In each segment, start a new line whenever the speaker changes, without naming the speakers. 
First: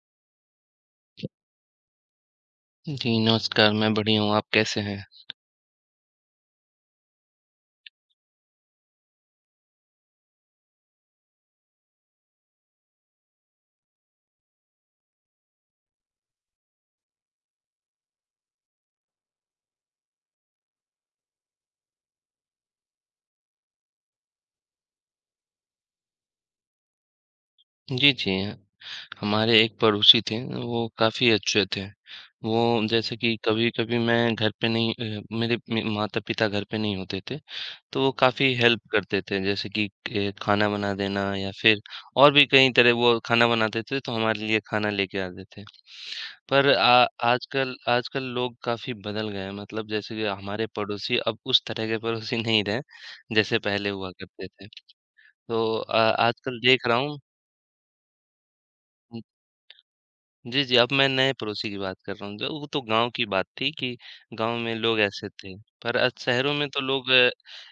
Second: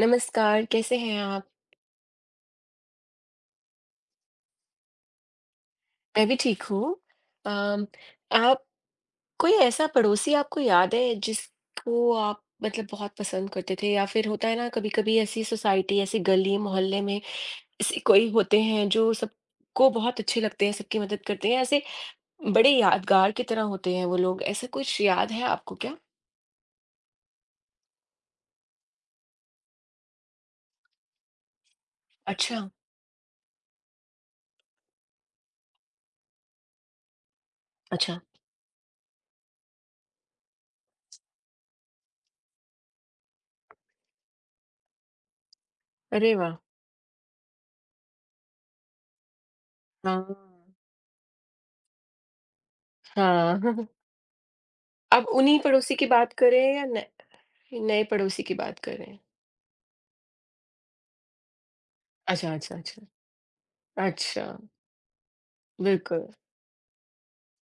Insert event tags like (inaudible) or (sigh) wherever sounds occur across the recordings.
नमस्कार, कैसे हैं आप?
जी, नमस्कार, मैं बढ़िया हूँ, आप कैसे हैं?
मैं भी ठीक हूँ। अम, आप कोई ऐसा पड़ोसी आपको याद है जिसको आप मतलब बहुत पसंद करते थे या फिर होता है ना कभी-कभी ऐसी सोसाइटी, ऐसी गली मोहल्ले में ऐसे कोई होते हैं जो सबको बहुत अच्छे लगते हैं, सबकी मदद करते हैं, ऐसे बड़े यादगार की तरह होते हैं वो लोग। ऐसा कुछ याद है आपको क्या?
जी, जी। हमारे एक पड़ोसी थे, वो काफ़ी अच्छे थे। वो
अच्छा,
जैसे कि कभी-कभी मैं घर पे नहीं, मेरे मे माता-पिता घर पे नहीं होते थे, तो वो
अच्छा।
काफ़ी हेल्प करते थे, जैसे कि खाना बना देना या फिर और भी कई तरह वो खाना बनाते थे, तो हमारे लिए खाना लेके आते थे।
अरे वाह!
पर आ आजकल आजकल लोग काफ़ी बदल गए हैं, मतलब जैसे कि
हाँ,
हमारे पड़ोसी अब उस तरह के पड़ोसी नहीं रहे, जैसे
हाँ। (laughs)
पहले हुआ करते थे।
आप उन्हीं
तो
पड़ोसी की बात कर
आजकल
रहे हैं या
देख रहा
न
हूँ।
नए पड़ोसी की बात कर रहे हैं?
हुँ, जी, जी, अब मैं नए पड़ोसी की बात कर रहा हूँ,
अच्छा,
वो
अच्छा,
तो
अच्छा।
गाँव की बात थी कि
अच्छा,
गाँव में लोग ऐसे थे, पर आज
बिल्कुल।
शहरों में तो लोग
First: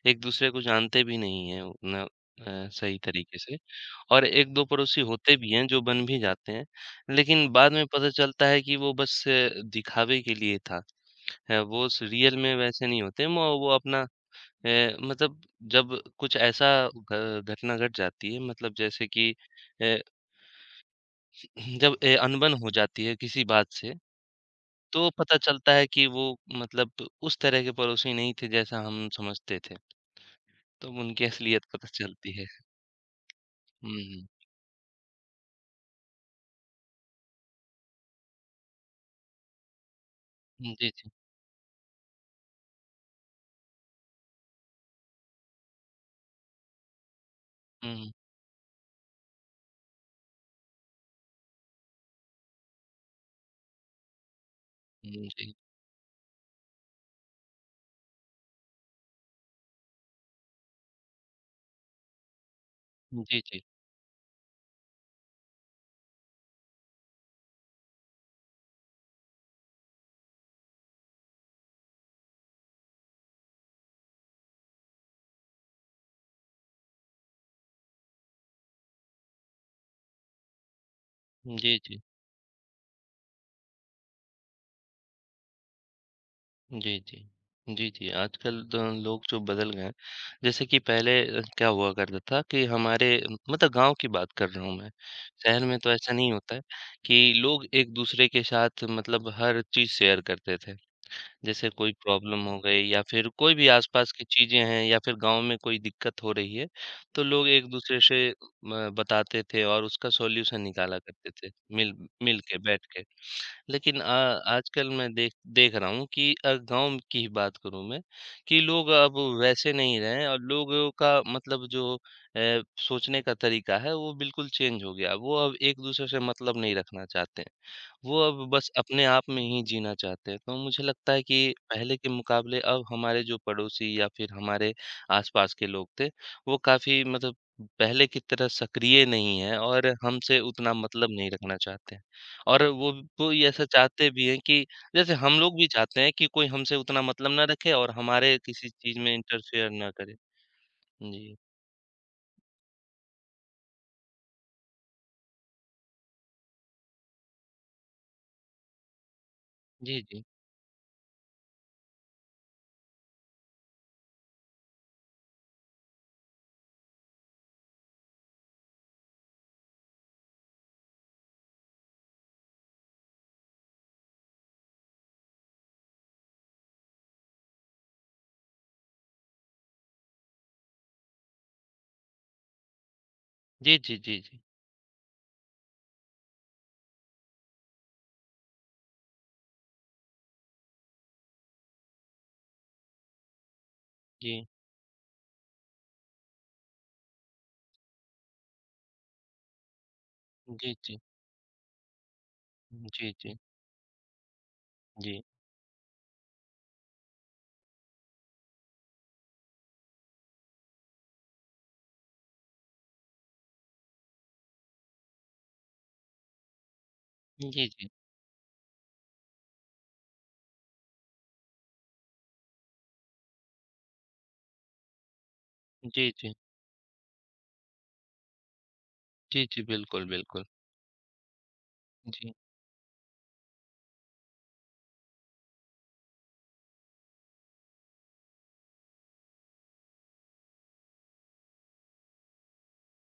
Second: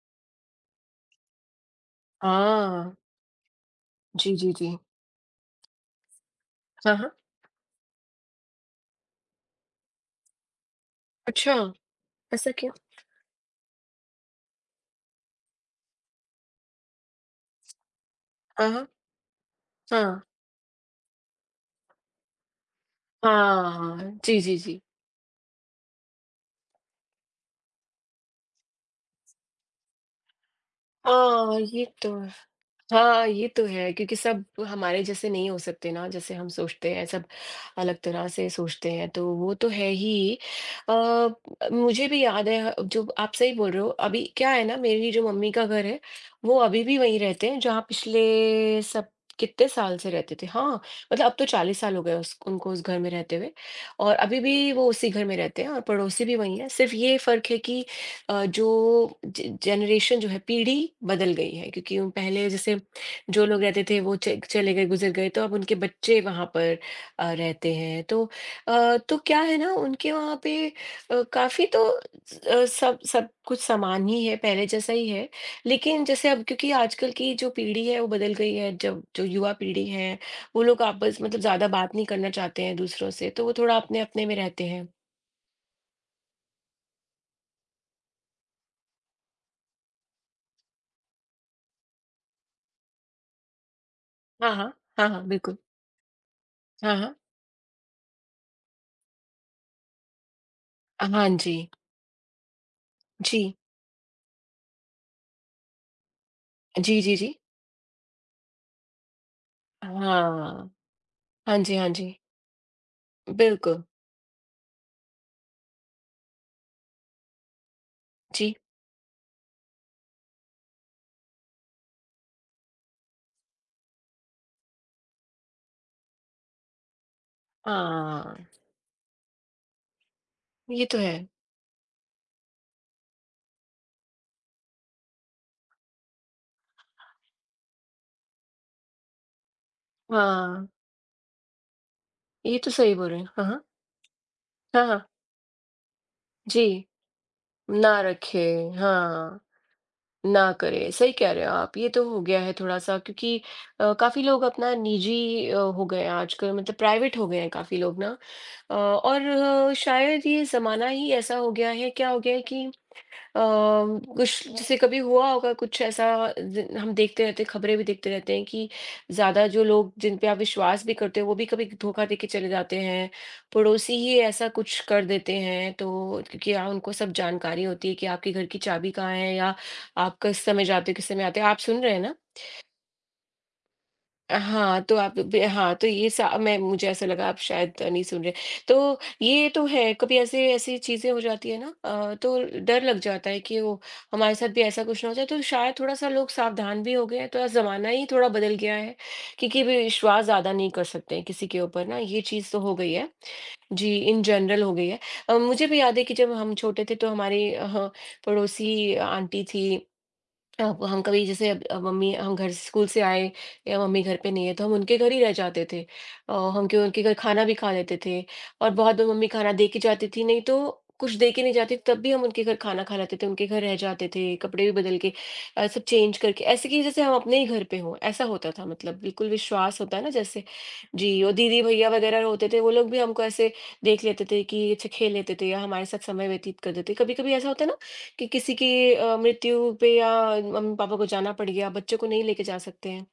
एक-दूसरे को जानते भी नहीं हैं उतना
हाँ,
सही तरीके से। और
जी, जी,
1-2
जी।
पड़ोसी होते भी हैं, जो बन भी जाते हैं,
हाँ, हाँ।
लेकिन बाद में पता चलता है कि वो बस दिखावे के लिए था।
अच्छा,
वो स रियल
ऐसा
में
क्यों?
वैसे नहीं होते। म वो अपना, अ, मतलब जब कुछ ऐसा घ घटना घट जाती है,
हाँ,
मतलब
हाँ।
जैसे कि अ जब अनबन हो जाती है किसी बात
हाँ,
से,
हाँ। जी, जी, जी।
तो पता चलता है कि वो, मतलब उस तरह के पड़ोसी नहीं थे जैसा हम समझते थे। तब उनकी
हाँ,
असलियत
ये
पता
तो
चलती है।
हाँ, ये तो
हुँ,
है क्योंकि
हुँ।
सब हमारे जैसे नहीं हो सकते ना, जैसे हम सोचते हैं सब अलग तरह से सोचते हैं, तो वो तो है ही।
जी, जी।
अ, मुझे भी याद है जो आप सही बोल रहे हो, अभी क्या है ना मेरी जो मम्मी का घर है, वो अभी भी वहीं रहते हैं जहाँ
हुँ, हुँ।
पिछले सब कितने साल से रहते थे। हाँ, मतलब अब तो 40 साल हो गए उस उनको उस घर में रहते हुए और अभी भी वो उसी घर में
जी।
रहते हैं और पड़ोसी भी वहीं हैं। सिर्फ ये फ़र्क है कि जो ज जनरेशन जो है पीढ़ी बदल गई है क्योंकि पहले जैसे
जी,
जो
जी।
लोग रहते थे वो च चले गए, गुज़र गए तो अब उनके बच्चे वहाँ पर रहते हैं। तो तो क्या है ना उनके वहाँ पे काफ़ी तो सब सब कुछ समान ही है, पहले जैसा ही है। लेकिन जैसे अब क्योंकि आजकल की जो पीढ़ी है वो बदल गई है, जब जो युवा पीढ़ी है वो लोग आपस मतलब ज़्यादा
जी,
बात
जी।
नहीं करना चाहते हैं दूसरों से, तो वो थोड़ा अपने-अपने में रहते हैं।
जी, जी। जी, जी। आजकल तो लोग जो बदल गए हैं, जैसे कि पहले क्या हुआ करता था कि हमारे, मतलब गाँव की बात कर
हाँ,
रहा
हाँ।
हूँ मैं,
हाँ, हाँ, बिल्कुल।
शहर में तो ऐसा नहीं होता है
हाँ, हाँ।
कि लोग एक-दूसरे के साथ मतलब हर चीज़ शेयर करते थे।
हाँ जी।
जैसे कोई प्रॉब्लम हो गई या फिर
जी।
कोई भी आसपास की चीज़ें हैं या फिर गाँव में कोई दिक्कत हो रही है,
जी, जी,
तो
जी।
लोग एक-दूसरे से म बताते थे और उसका
हाँ।
सॉल्यूशन निकाला करते थे,
हाँ जी, हाँ
मिल
जी।
मिल के, बैठ के।
बिल्कुल।
लेकिन आजकल मैं देख देख रहा हूँ कि गाँव की ही बात करूँ मैं
जी।
कि लोग अब वैसे नहीं रहे हैं और लोगों का मतलब जो सोचने का तरीका है, वो बिल्कुल चेंज हो गया। वो अब एक-दूसरे से मतलब नहीं रखना चाहते हैं। वो
हाँ,
अब बस अपने आप में ही जीना चाहते हैं। तो मुझे
ये तो
लगता
है।
है कि पहले के मुकाबले अब हमारे जो पड़ोसी या फिर हमारे आस-पास के लोग थे, वो काफ़ी, मतलब पहले की तरह सक्रिय नहीं हैं और हमसे
हाँ,
उतना मतलब नहीं रखना चाहते हैं।
ये
और
तो
वो
सही बोल रहे हैं।
वो
हाँ,
ये ऐसा
हाँ।
चाहते भी हैं कि
हाँ, हाँ।
जैसे हम लोग भी चाहते हैं कि कोई हमसे
जी,
उतना मतलब ना रखे और
ना
हमारे
रखे,
किसी चीज़ में
हाँ,
इंटरफेयर ना करे।
ना करे। सही कह
जी।
रहे हो आप, ये तो हो गया है थोड़ा-सा क्योंकि काफ़ी लोग अपना निजी हो गए हैं आजकल मतलब प्राइवेट हो गए हैं काफ़ी लोग ना। और
जी, जी।
शायद ये ज़माना ही ऐसा हो गया है, क्या हो गया है कि कुछ जैसे कभी हुआ होगा कुछ ऐसा हम देखते रहते हैं खबरें भी देखते रहते हैं कि ज्यादा जो लोग जिन पे आप विश्वास भी करते हो वो भी कभी धोखा दे के चले जाते हैं पड़ोसी ही ऐसा कुछ कर देते हैं तो क्योंकि यहाँ उनको सब जानकारी होती है कि आपके घर की चाबी कहाँ है या आप किस समय जाते हो किस समय आते हो आप सुन रहे हैं ना
जी, जी, जी, जी।
हाँ, तो आप बे हाँ, तो ये सा मैं मुझे ऐसा लगा आप शायद नहीं सुन रहे। तो ये तो है, कभी ऐसे ऐसी चीज़ें हो जाती है ना तो डर लग जाता है कि वो हमारे
जी।
साथ भी ऐसा कुछ ना हो जाए, तो शायद थोड़ा-सा लोग सावधान भी हो गए हैं, थोड़ा ज़माना ही थोड़ा बदल गया है, क्योंकि अभी विश्वास ज़्यादा नहीं
जी,
कर
जी।
सकते हैं किसी के ऊपर ना, ये चीज़ तो हो गई है।
जी, जी।
जी, इन जनरल हो गई है।
जी।
मुझे भी याद है कि जब हम छोटे थे तो हमारे अ, ह पड़ोसी आंटी थी अब हम कभी जैसे अब मम्मी हम घर स्कूल से आए या मम्मी घर पे नहीं है तो हम उनके घर ही रह जाते थे और हम क्यों उनके घर खाना भी
जी,
खा
जी।
लेते थे और बहुत बार मम्मी खाना दे के जाती थी नहीं तो कुछ दे के नहीं जाती तब भी हम उनके घर खाना खा लेते थे उनके घर रह जाते थे कपड़े भी बदल के सब
जी,
चेंज
जी।
करके ऐसे कि जैसे हम अपने ही घर पे हों ऐसा होता था मतलब बिल्कुल
जी, जी,
विश्वास होता है
बिल्कुल,
ना
बिल्कुल।
जैसे जी और दीदी भैया वगैरह
जी।
होते थे वो लोग भी हमको ऐसे देख लेते थे कि अच्छा खेल लेते थे या हमारे साथ समय व्यतीत कर देते कभी कभी ऐसा होता है ना कि किसी की मृत्यु पे या मम्मी-पापा को जाना पड़ गया, बच्चों को नहीं लेके जा सकते हैं।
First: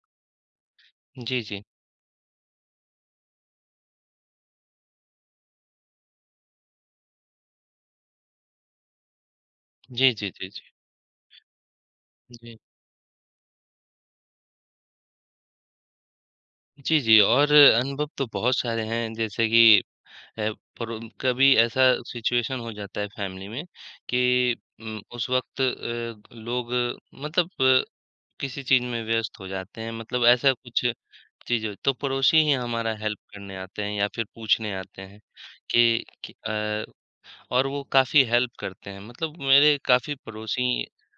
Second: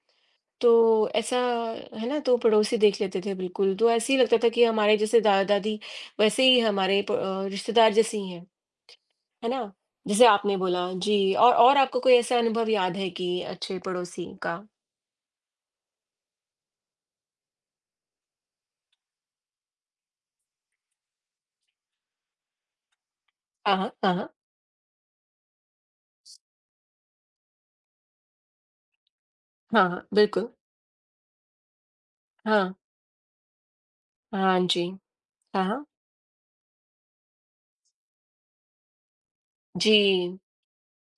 तो ऐसा
जी, जी।
है ना, तो पड़ोसी देख लेते थे बिल्कुल, तो ऐसे ही लगता था कि हमारे जैसे दादा-दादी वैसे ही हमारे रिश्तेदार जैसे ही हैं। है ना?
जी,
जैसे
जी, जी,
आपने
जी।
बोला जी और आपको कोई ऐसा
जी।
अनुभव याद है कि अच्छे पड़ोसी का?
जी, जी और अनुभव तो बहुत सारे हैं। जैसे कि अ, पर कभी ऐसा सिचुएशन हो जाता है फैमिली में
हाँ, हाँ। हाँ, हाँ।
कि उस वक़्त लोग, मतलब किसी चीज़ में व्यस्त हो जाते
हाँ,
हैं,
हाँ,
मतलब
बिल्कुल।
ऐसा कुछ चीज़ हो तो पड़ोसी ही
हाँ।
हमारा हेल्प करने आते हैं या फिर
हाँ
पूछने
जी।
आते हैं
हाँ, हाँ।
कि अ और वो काफ़ी हेल्प करते हैं। मतलब मेरे काफ़ी
जी।
पड़ोसी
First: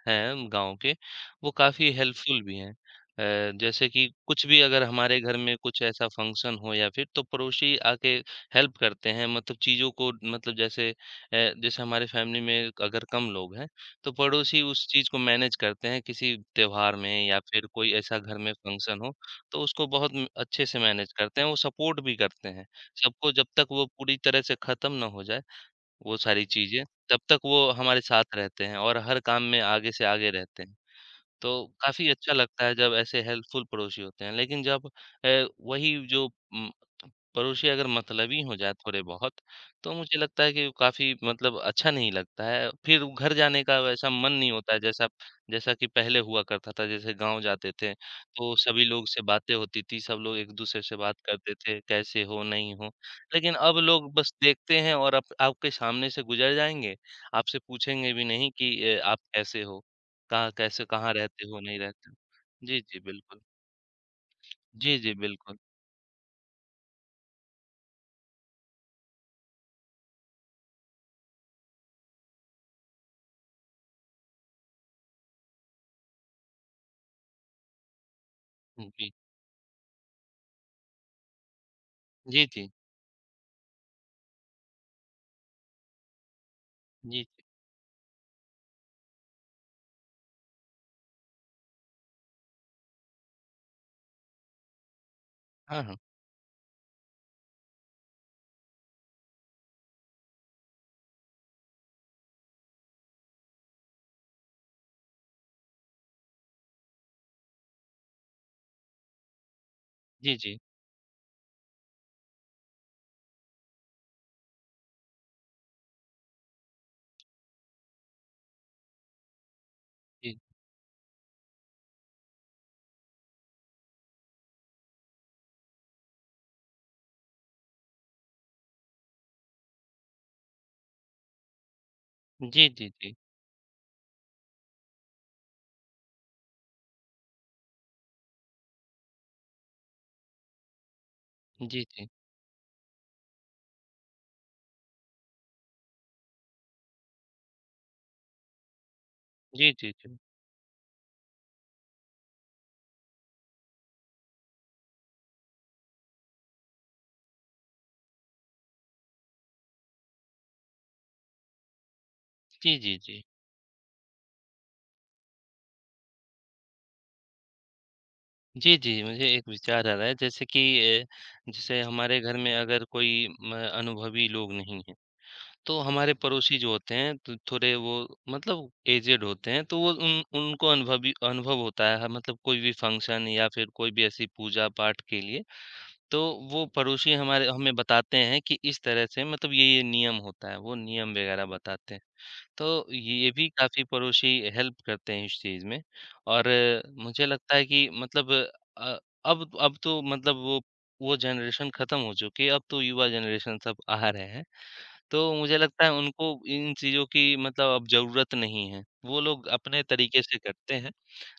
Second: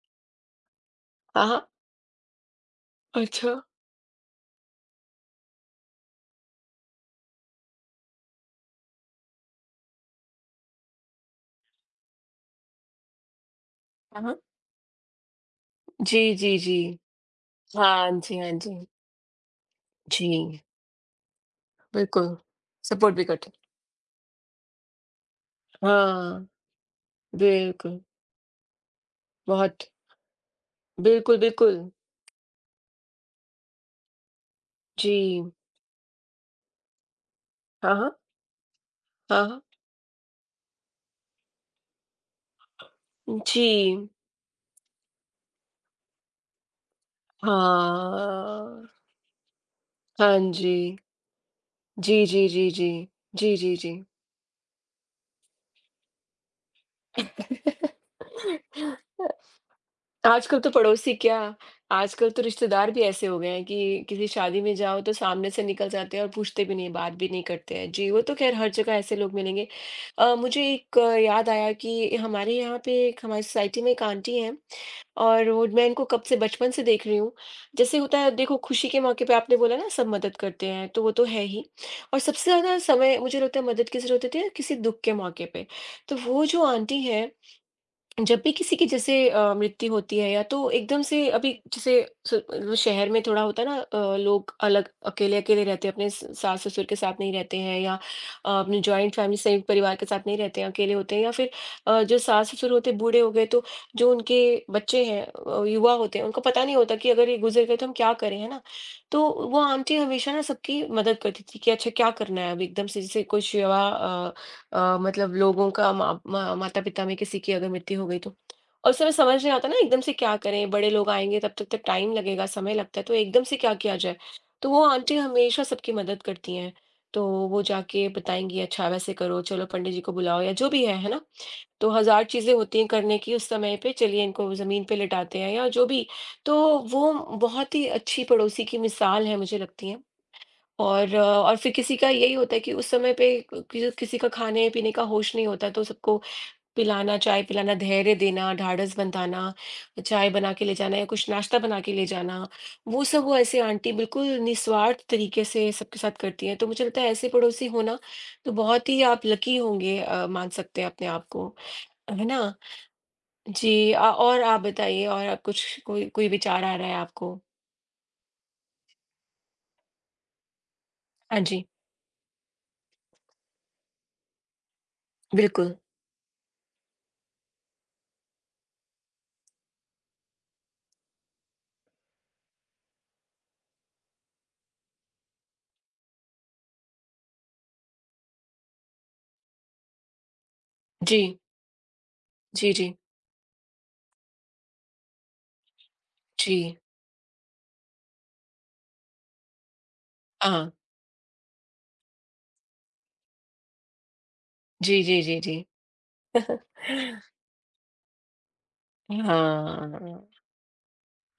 हैं गाँव के,
हाँ,
वो
हाँ।
काफ़ी हेल्पफुल भी हैं।
अच्छा।
जैसे कि कुछ भी अगर हमारे घर में कुछ ऐसा फंक्शन हो या फिर तो पड़ोसी आके हेल्प करते हैं, मतलब चीज़ों को, मतलब जैसे जैसे हमारे फैमिली में अगर कम लोग हैं, तो
हाँ, हाँ।
पड़ोसी उस चीज़ को मैनेज करते हैं
जी,
किसी
जी, जी।
त्योहार में या फिर कोई
हाँ
ऐसा घर
जी,
में
हाँ जी।
फंक्शन हो, तो उसको बहुत
जी।
अच्छे से मैनेज करते हैं, वो सपोर्ट भी
बिल्कुल,
करते हैं।
सपोर्ट भी
सबको, जब
कठिन
तक वो पूरी तरह से ख़त्म ना हो जाए, वो सारी
हाँ,
चीज़ें, तब तक वो
बिल्कुल,
हमारे साथ रहते हैं और हर काम में
बहुत
आगे से आगे रहते हैं।
बिल्कुल,
तो
बिल्कुल।
काफ़ी अच्छा लगता है जब ऐसे हेल्पफुल पड़ोसी होते हैं। लेकिन जब
जी,
अ, वही जो पड़ोसी अगर
हाँ, हाँ,
मतलबी हो जाए थोड़े बहुत,
हाँ, हाँ।
तो मुझे लगता है कि काफ़ी, मतलब अच्छा नहीं लगता है। फिर घर जाने का वैसा
जी,
मन नहीं होता है जैसा जैसा कि पहले हुआ करता था। जैसे गाँव जाते थे तो सभी
हाँ,
लोग से बातें होती थी, सब लोग
हाँ जी।
एक-दूसरे से बात करते थे,
जी,
कैसे
जी,
हो,
जी,
नहीं
जी।
हो। लेकिन
जी, जी,
अब
जी।
लोग बस देखते हैं और आप आपके सामने से गुज़र जाएँगे, आपसे पूछेंगे भी नहीं कि आप
(laughs) (laughs)
कैसे हो? कहाँ
आजकल तो
कैसे, कहाँ
पड़ोसी क्या,
रहते हो, नहीं रहते हो।
आजकल तो
जी,
रिश्तेदार
जी,
भी ऐसे हो
बिल्कुल।
गए हैं कि किसी शादी में
जी,
जाओ
जी,
तो सामने
बिल्कुल।
से निकल जाते हैं और पूछते भी नहीं, बात भी नहीं करते हैं। जी, वो तो खैर हर जगह ऐसे लोग मिलेंगे। मुझे एक याद आया कि हमारे यहाँ पे एक हमारी सोसाइटी में एक आंटी हैं और वो मैं इनको कब से बचपन से देख रही हूँ। जैसे होता है देखो खुशी के
जी।
मौके पे आपने बोला ना सब मदद करते हैं, तो वो तो है ही और
जी,
सबसे
जी।
ज़्यादा समय मुझे लगता है मदद किसे ज़रूरत होती है, किसी दुःख के मौके पे। तो वो जो आंटी
जी,
हैं
जी।
जब भी किसी की जैसे मृत्यु होती है या तो एकदम से अभी जैसे मतलब शहर में थोड़ा होता है ना लोग अलग अकेले अकेले
हाँ,
रहते हैं
हाँ।
अपने सास ससुर के साथ नहीं रहते हैं या अपने जॉइंट फैमिली संयुक्त परिवार के साथ नहीं रहते हैं अकेले होते हैं या फिर जो सास ससुर होते हैं बूढ़े हो गए तो जो उनके बच्चे हैं युवा होते हैं उनको पता नहीं होता कि अगर ये गुजर गए तो हम क्या करें है ना तो वो आंटी हमेशा
जी,
ना
जी।
सबकी मदद करती थी कि अच्छा क्या करना है अब एकदम से जैसे कोई सेवा मतलब लोगों का मा मा माता-पिता में किसी की अगर मृत्यु हो गई तो? और उस समय समझ नहीं आता ना एकदम से क्या
जी।
करें, बड़े लोग आएँगे तब तक तो टाइम लगेगा, समय लगता है, तो एकदम से क्या किया जाए? तो वो आंटी हमेशा सबकी मदद करती हैं, तो वो जाके बताएँगी, "अच्छा वैसे करो, चलो पंडित जी को बुलाओ" या जो भी है ना? तो हज़ार चीज़ें
जी,
होती हैं
जी, जी।
करने की उस समय पे, चलिए इनको ज़मीन पे लिटाते हैं या जो भी। तो वो बहुत ही अच्छी पड़ोसी की मिसाल है मुझे लगती है। और और फिर
जी,
किसी
जी।
का यही होता है कि उस समय पे किसी का खाने पीने का होश नहीं होता तो सबको पिलाना चाय पिलाना धैर्य देना ढाढ़स बंधाना
जी, जी, जी।
चाय बना के ले जाना या कुछ नाश्ता बना के ले जाना वो सब वो ऐसे आंटी बिल्कुल निस्वार्थ तरीके से सबके साथ करती हैं तो मुझे लगता है ऐसे पड़ोसी होना तो बहुत ही आप लकी होंगे मान सकते हैं अपने आप को है ना
जी, जी, जी।
जी और आप बताइए और आप कुछ कोई कोई विचार आ रहा है आपको
जी, जी, मुझे एक विचार आ रहा है। जैसे कि
हाँ जी
जैसे हमारे घर में अगर कोई म अनुभवी लोग नहीं हैं,
बिल्कुल
तो हमारे पड़ोसी जो होते हैं तो थोड़े वो, मतलब एजेड होते हैं, तो वो, उन उनको अनुभव होता है, मतलब कोई भी फंक्शन या फिर कोई भी ऐसी पूजा-पाठ के लिए, तो वो पड़ोसी हमारे हमें बताते हैं कि इस तरह से, मतलब ये-ये नियम होता है, वो नियम
जी
वगैरह बताते हैं।
जी
तो
जी
ये भी काफ़ी पड़ोसी हेल्प करते हैं इस चीज़ में। और
जी
मुझे लगता है कि मतलब अ, अब तो, मतलब वो
हाँ
वो जनरेशन खत्म हो चुकी है, अब तो युवा जनरेशन सब आ रहे हैं।
जी,
तो
जी, जी,
मुझे
जी।
लगता है उनको
(laughs)
इन चीज़ों
हाँ,
की, मतलब अब ज़रूरत नहीं है। वो लोग अपने तरीके से करते हैं।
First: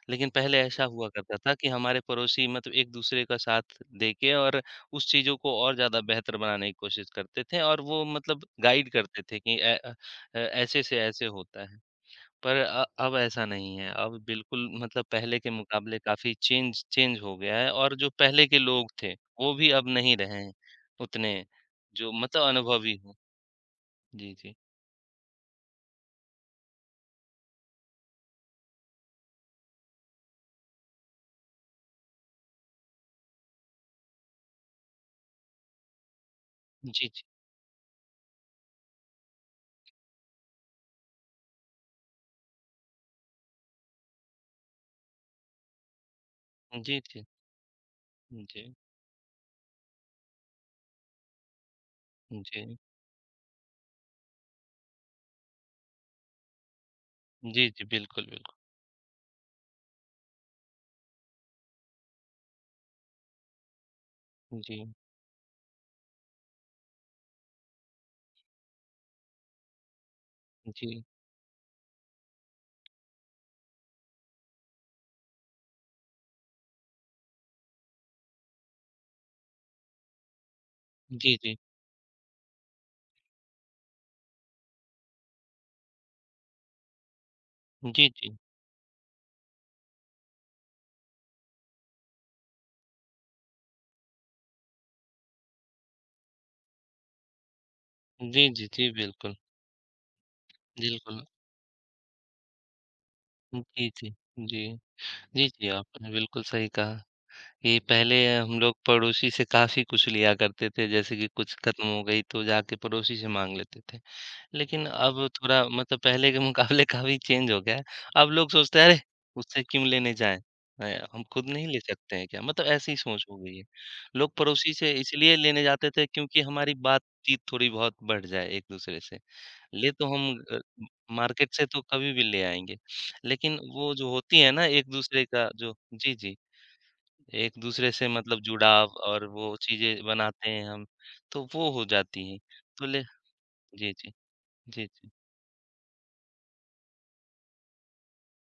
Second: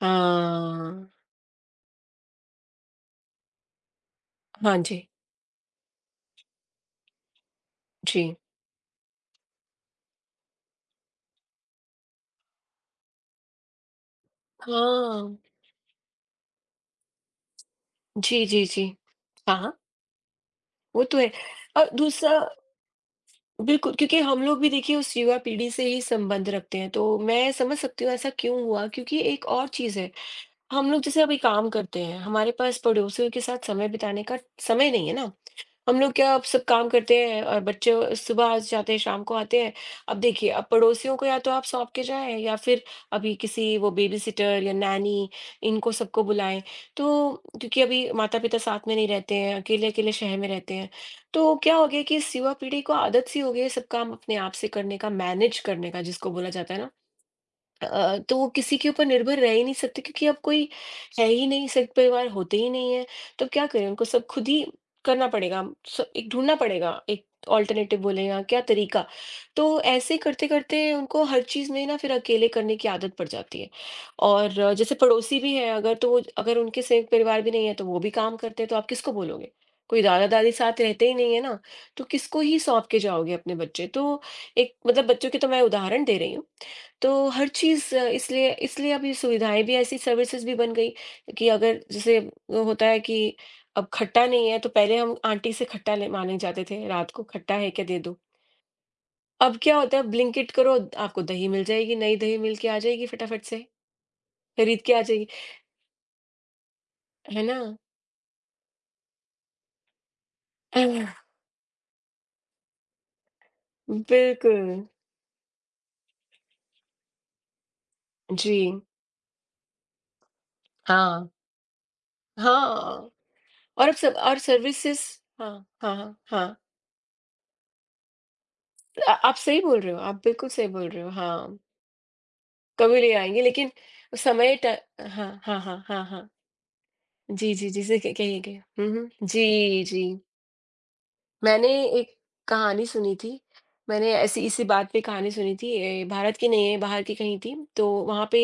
हाँ,
लेकिन पहले ऐसा हुआ करता था कि हमारे पड़ोसी, मतलब एक-दूसरे का साथ देके और
हाँ जी,
उस चीज़ों को और ज़्यादा बेहतर बनाने की कोशिश करते थे और वो,
जी।
मतलब गाइड करते थे कि ऐसे से ऐसे होता है। पर अब ऐसा नहीं है। अब बिल्कुल, मतलब
हाँ,
पहले के मुकाबले काफ़ी चेंज चेंज हो गया है और जो
जी,
पहले के
जी, जी।
लोग थे, वो
हाँ,
भी
हाँ,
अब नहीं रहे हैं
वो तो है
उतने,
और
जो
दूसरा
मतलब अनुभवी हों।
बिल्कुल, क्योंकि
जी,
हम
जी।
लोग भी देखिए उस युवा पीढ़ी से ही संबंध रखते हैं, तो मैं समझ सकती हूँ ऐसा क्यों हुआ क्योंकि एक और चीज़ है, हम लोग जैसे अभी काम करते हैं, हमारे पास पड़ोसियों के साथ समय बिताने का समय नहीं है ना। हम लोग क्या अब सब काम
जी,
करते
जी।
हैं और बच्चे सुबह आ जाते हैं शाम को आते हैं अब देखिए अब पड़ोसियों को या तो आप सौंप के जाएं या फिर अभी किसी वो बेबी सिटर या नैनी इनको सबको बुलाएं
जी, जी।
तो क्योंकि अभी माता पिता
जी।
साथ में नहीं रहते हैं अकेले अकेले शहर में रहते हैं तो क्या हो गया कि इस युवा
जी।
पीढ़ी को आदत सी हो गई है सब काम अपने आप से करने का मैनेज करने का जिसको बोला जाता है ना
जी, जी। बिल्कुल,
तो वो
बिल्कुल।
किसी के ऊपर निर्भर रह ही नहीं सकते क्योंकि अब कोई है ही नहीं, सग परिवार होते ही नहीं है। तो क्या करें उनको सब खुद ही
जी,
करना पड़ेगा, स एक ढूँढना पड़ेगा, एक ऑल्टरनेटिव बोले या क्या तरीका। तो ऐसे करते-करते
जी।
उनको हर चीज़ में ना फिर अकेले करने की आदत पड़ जाती है। और जैसे पड़ोसी भी हैं अगर तो वो अगर उनके संयुक्त परिवार भी नहीं है तो वो भी काम करते हैं, तो आप किसको बोलोगे? कोई दादा-दादी साथ रहते ही नहीं
जी,
है
जी।
ना, तो किसको ही सौंप के जाओगे अपने बच्चे? तो एक मतलब बच्चों के तो मैं उदाहरण दे रही हूँ। तो हर चीज़
जी, जी।
इसलिए इसलिए अब ये सुविधाएँ भी ऐसी सर्विसेज़ भी बन गई कि अगर जैसे वो होता है कि अब खट्टा नहीं है, तो पहले हम आंटी से खट्टा ले माँगने जाते थे रात को, "खट्टा है क्या? दे दो।"
जी, जी, जी, बिल्कुल।
अब क्या होता है ब्लिंकिट करो,
बिल्कुल।
आपको दही मिल जाएगी, नई दही मिल के आ जाएगी फटाफट से,
जी, जी। जी।
खरीद के आ जाएगी,
जी, जी, आपने बिल्कुल सही कहा
है ना?
कि पहले हम लोग पड़ोसी से काफ़ी कुछ लिया करते थे, जैसे
(laughs)
कि कुछ खत्म हो गई तो जाके पड़ोसी से माँग लेते थे।
बिल्कुल।
लेकिन अब थोड़ा, मतलब पहले के मुकाबले (laughs) काफ़ी चेंज हो गया है। अब लोग
जी।
सोचते हैं, "अरे! उससे क्यों लेने जाएँ? हम
हाँ।
खुद नहीं ले सकते हैं क्या?" मतलब ऐसी
हाँ,
सोच हो गई है।
और अब सब
लोग
और
पड़ोसी से
सर्विसेज़
इसलिए लेने
हाँ,
जाते
हाँ,
थे
हाँ,
क्योंकि
हाँ।
हमारी बातचीत थोड़ी बहुत बढ़ जाए एक-दूसरे से।
आप सही बोल
ले
रहे हो,
तो
आप
हम,
बिल्कुल सही बोल रहे हो,
मार्केट
हाँ।
से तो कभी भी ले आएँगे।
कभी ले आएँगे
लेकिन
लेकिन
वो जो होती है
समय
ना,
ट
एक-दूसरे
हाँ,
का
हाँ,
जो,
हाँ, हाँ,
जी,
हाँ।
जी।
जी, जी, जी,
एक-दूसरे
जैसे
से,
क कहिए,
मतलब
कहिए। हुँ,
जुड़ाव
हुँ।
और वो
जी, जी।
चीज़ें बनाते हैं हम, तो
मैंने
वो हो
एक
जाती हैं। तो
कहानी
ले
सुनी थी।
जी,
मैंने
जी।
ऐसी इसी
जी,
बात पे
जी।
कहानी सुनी थी ए, भारत की नहीं है, बाहर की कहीं थी। तो वहाँ पे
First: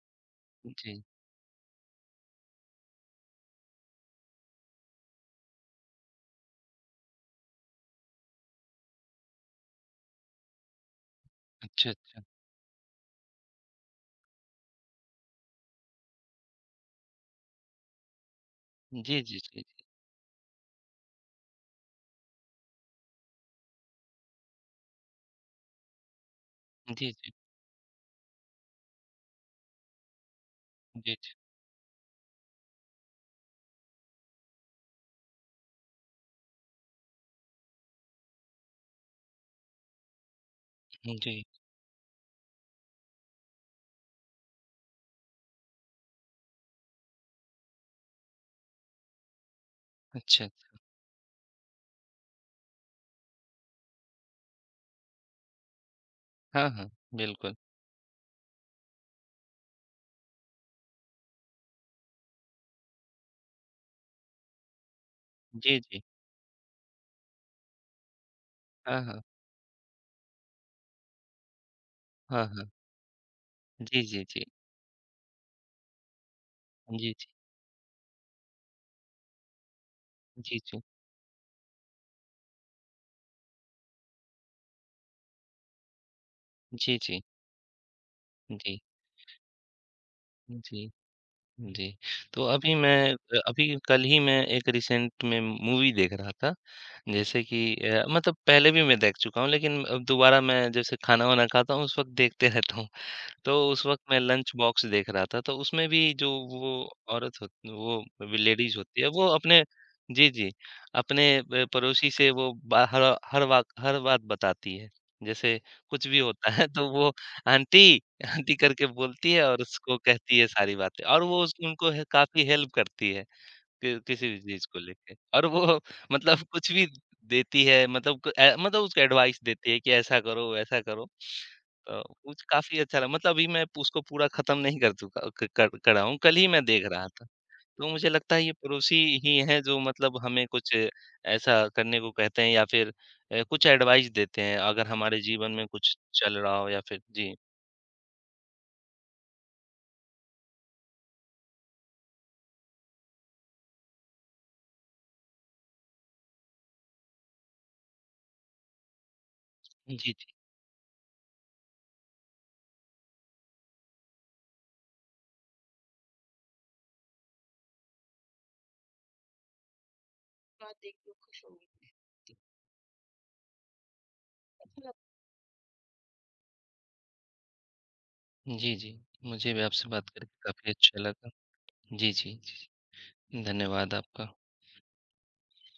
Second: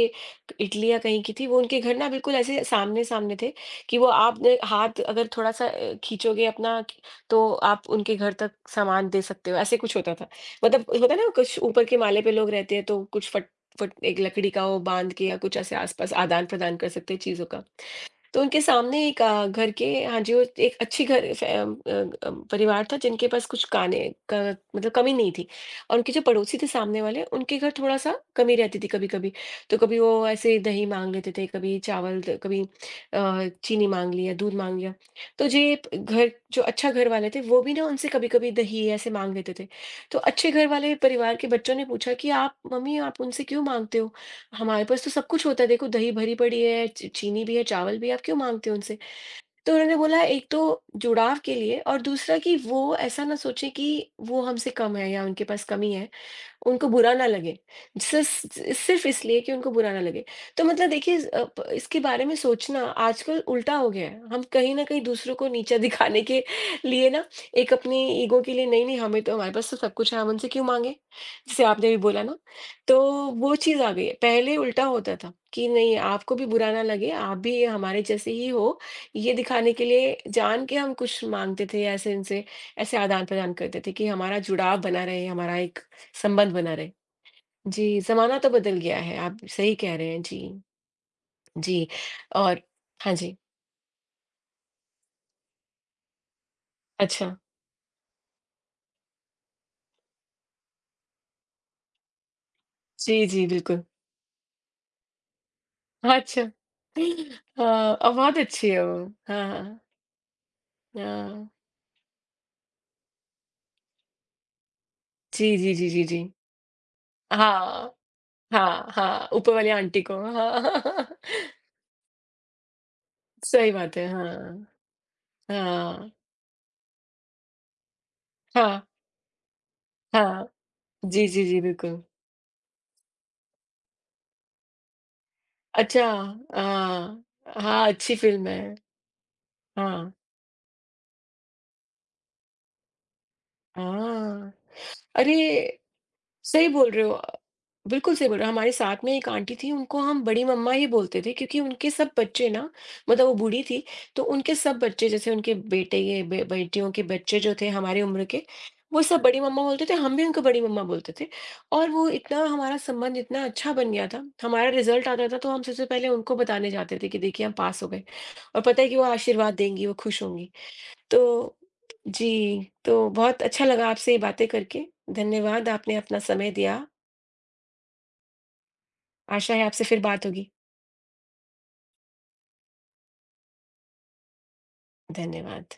इटली या
जी।
कहीं की थी। वो उनके घर ना बिल्कुल ऐसे सामने-सामने थे कि वो आपने हाथ अगर थोड़ा-सा खींचोगे अपना कि- तो आप उनके घर तक सामान दे सकते हो, ऐसे कुछ होता था। मतलब होता है ना कुछ ऊपर
अच्छा,
के
अच्छा।
माले पे लोग रहते हैं तो कुछ फट फट एक लकड़ी का वो बाँध के या कुछ ऐसे आस-पास आदान-प्रदान कर सकते हैं चीज़ों का। तो उनके सामने
जी,
एक
जी, जी, जी।
घर के हाँ जी, वो एक अच्छी घर फ़े परिवार था जिनके पास कुछ खाने का मतलब कमी नहीं थी और उनके जो पड़ोसी थे सामने
जी,
वाले,
जी।
उनके घर थोड़ा-सा कमी रहती थी कभी-कभी। तो कभी वो ऐसे दही माँग
जी, जी।
लेते थे, कभी चावल त कभी चीनी माँग लिया, दूध माँग लिया। तो जो ये प घर जो अच्छा घर वाले थे, वो भी ना उनसे कभी-कभी दही ऐसे माँग लेते थे। तो अच्छे घर वाले परिवार
जी।
के बच्चों ने पूछा कि, "आप मम्मी आप उनसे क्यों माँगते हो? हमारे पास तो सब कुछ होता है देखो दही भरी पड़ी है ची- चीनी भी है चावल भी है, आप क्यों मांगते हो उनसे।" तो उन्होंने बोला एक
अच्छा।
तो जुड़ाव के लिए और दूसरा कि वो ऐसा ना सोचे कि वो हमसे कम है या उनके पास कमी है,
हाँ,
उनको
हाँ।
बुरा ना
बिल्कुल।
लगे। सिस सिर्फ़ इसलिए कि उनको बुरा ना लगे। तो मतलब देखिए इस- अ, प इसके बारे में सोचना आजकल उल्टा हो गया है। हम कहीं न कहीं दूसरों को नीचा
जी,
(laughs)
जी।
दिखाने के लिए ना एक अपनी ईगो के लिए नहीं, नहीं
हाँ, हाँ।
हमें तो हमारे पास तो सब कुछ है, हम उनसे क्यों माँगे? जैसे आपने भी बोला ना,
हाँ, हाँ।
तो वो चीज़ आ
जी,
गई है।
जी, जी।
पहले उल्टा होता था कि नहीं आपको भी बुरा ना लगे,
जी, जी।
आप भी हमारे जैसे ही हो, ये दिखाने के लिए
जी,
जान के
जी।
हम कुछ माँगते थे ऐसे इनसे, ऐसे आदान-प्रदान करते थे कि हमारा जुड़ाव बना रहे, हमारा एक संबंध बना रहे।
जी, जी।
जी, ज़माना तो बदल
जी।
गया है, आप सही कह रहे हैं। जी,
जी। जी,
जी
तो
और हाँ जी,
अभी कल ही मैं एक रिसेंट में मूवी देख रहा था।
अच्छा।
जैसे कि मतलब पहले भी मैं देख चुका हूँ लेकिन अब दोबारा, मैं जैसे खाना-वाना खाता हूँ उस वक़्त देखते रहता हूँ।
जी, जी,
तो
बिल्कुल।
उस वक़्त मैं लंच बॉक्स देख रहा था, तो उसमें भी
हाँ,
जो
अच्छा।
वो औरत होत
हाँ,
वो
बहुत अच्छी
लेडीज़
है वो।
होती है, वो
हाँ,
अपने,
हाँ,
जी, जी, अपने
हाँ।
ब पड़ोसी से वो बा हर हर वाक हर बात बताती है।
जी,
जैसे
जी, जी, जी,
कुछ भी
जी।
होता है तो वो
हाँ,
आंटी, आंटी करके
हाँ, हाँ,
बोलती है
ऊपर
और
वाली
उसको
आंटी को।
कहती है
हाँ,
सारी बातें
हाँ,
और वो, उस उनको है, काफ़ी हेल्प करती है
सही बात
कि
है।
किसी भी चीज़
हाँ,
को लेके। और वो (laughs)
हाँ,
मतलब कुछ भी देती है, मतलब
हाँ,
मतलब उसको एडवाइस देती है कि ऐसा
हाँ।
करो, वैसा करो।
जी, जी, जी,
तो
बिल्कुल।
कुछ काफ़ी अच्छा लगा, मतलब अभी मैं उसको पूरा खत्म नहीं कर चुका, क कर करा
अच्छा,
हूँ, कल ही मैं देख रहा था।
हाँ,
तो
हाँ,
मुझे
अच्छी
लगता है
फ़िल्म
ये
है।
पड़ोसी ही हैं जो,
हाँ,
मतलब हमें कुछ ऐसा करने को कहते हैं या फिर कुछ एडवाइस देते
हाँ।
हैं अगर हमारे जीवन में
अरे,
कुछ चल रहा हो,
सही
या
बोल
फिर
रहे हो।
जी।
बिल्कुल सही बोल रहे हो। हमारे साथ में एक आंटी थी, उनको हम बड़ी मम्मा ही बोलते थे क्योंकि उनके सब बच्चे ना मतलब वो बूढ़ी थी, तो उनके सब बच्चे जैसे उनके बेटे ये बे बेटियों के बच्चे जो थे हमारी उम्र के, वो सब बड़ी मम्मा बोलते थे,
जी, जी।
हम भी उनको बड़ी मम्मा बोलते थे। और वो इतना हमारा संबंध इतना अच्छा बन गया था, हमारा रिज़ल्ट आता था तो हम सबसे पहले उनको बताने जाते थे कि देखिए हम पास हो गए और पता है कि वो आशीर्वाद देंगी, वो खुश होंगी।
बात देखकर खुश
तो
होंगे।
जी, तो बहुत अच्छा लगा आपसे ये बातें करके। धन्यवाद, आपने अपना समय दिया।
जी, जी। मुझे
आशा
भी
है आपसे
आपसे
फिर
बात
बात
करके
होगी।
काफ़ी अच्छा लगा। जी, जी, जी। धन्यवाद आपका।
धन्यवाद।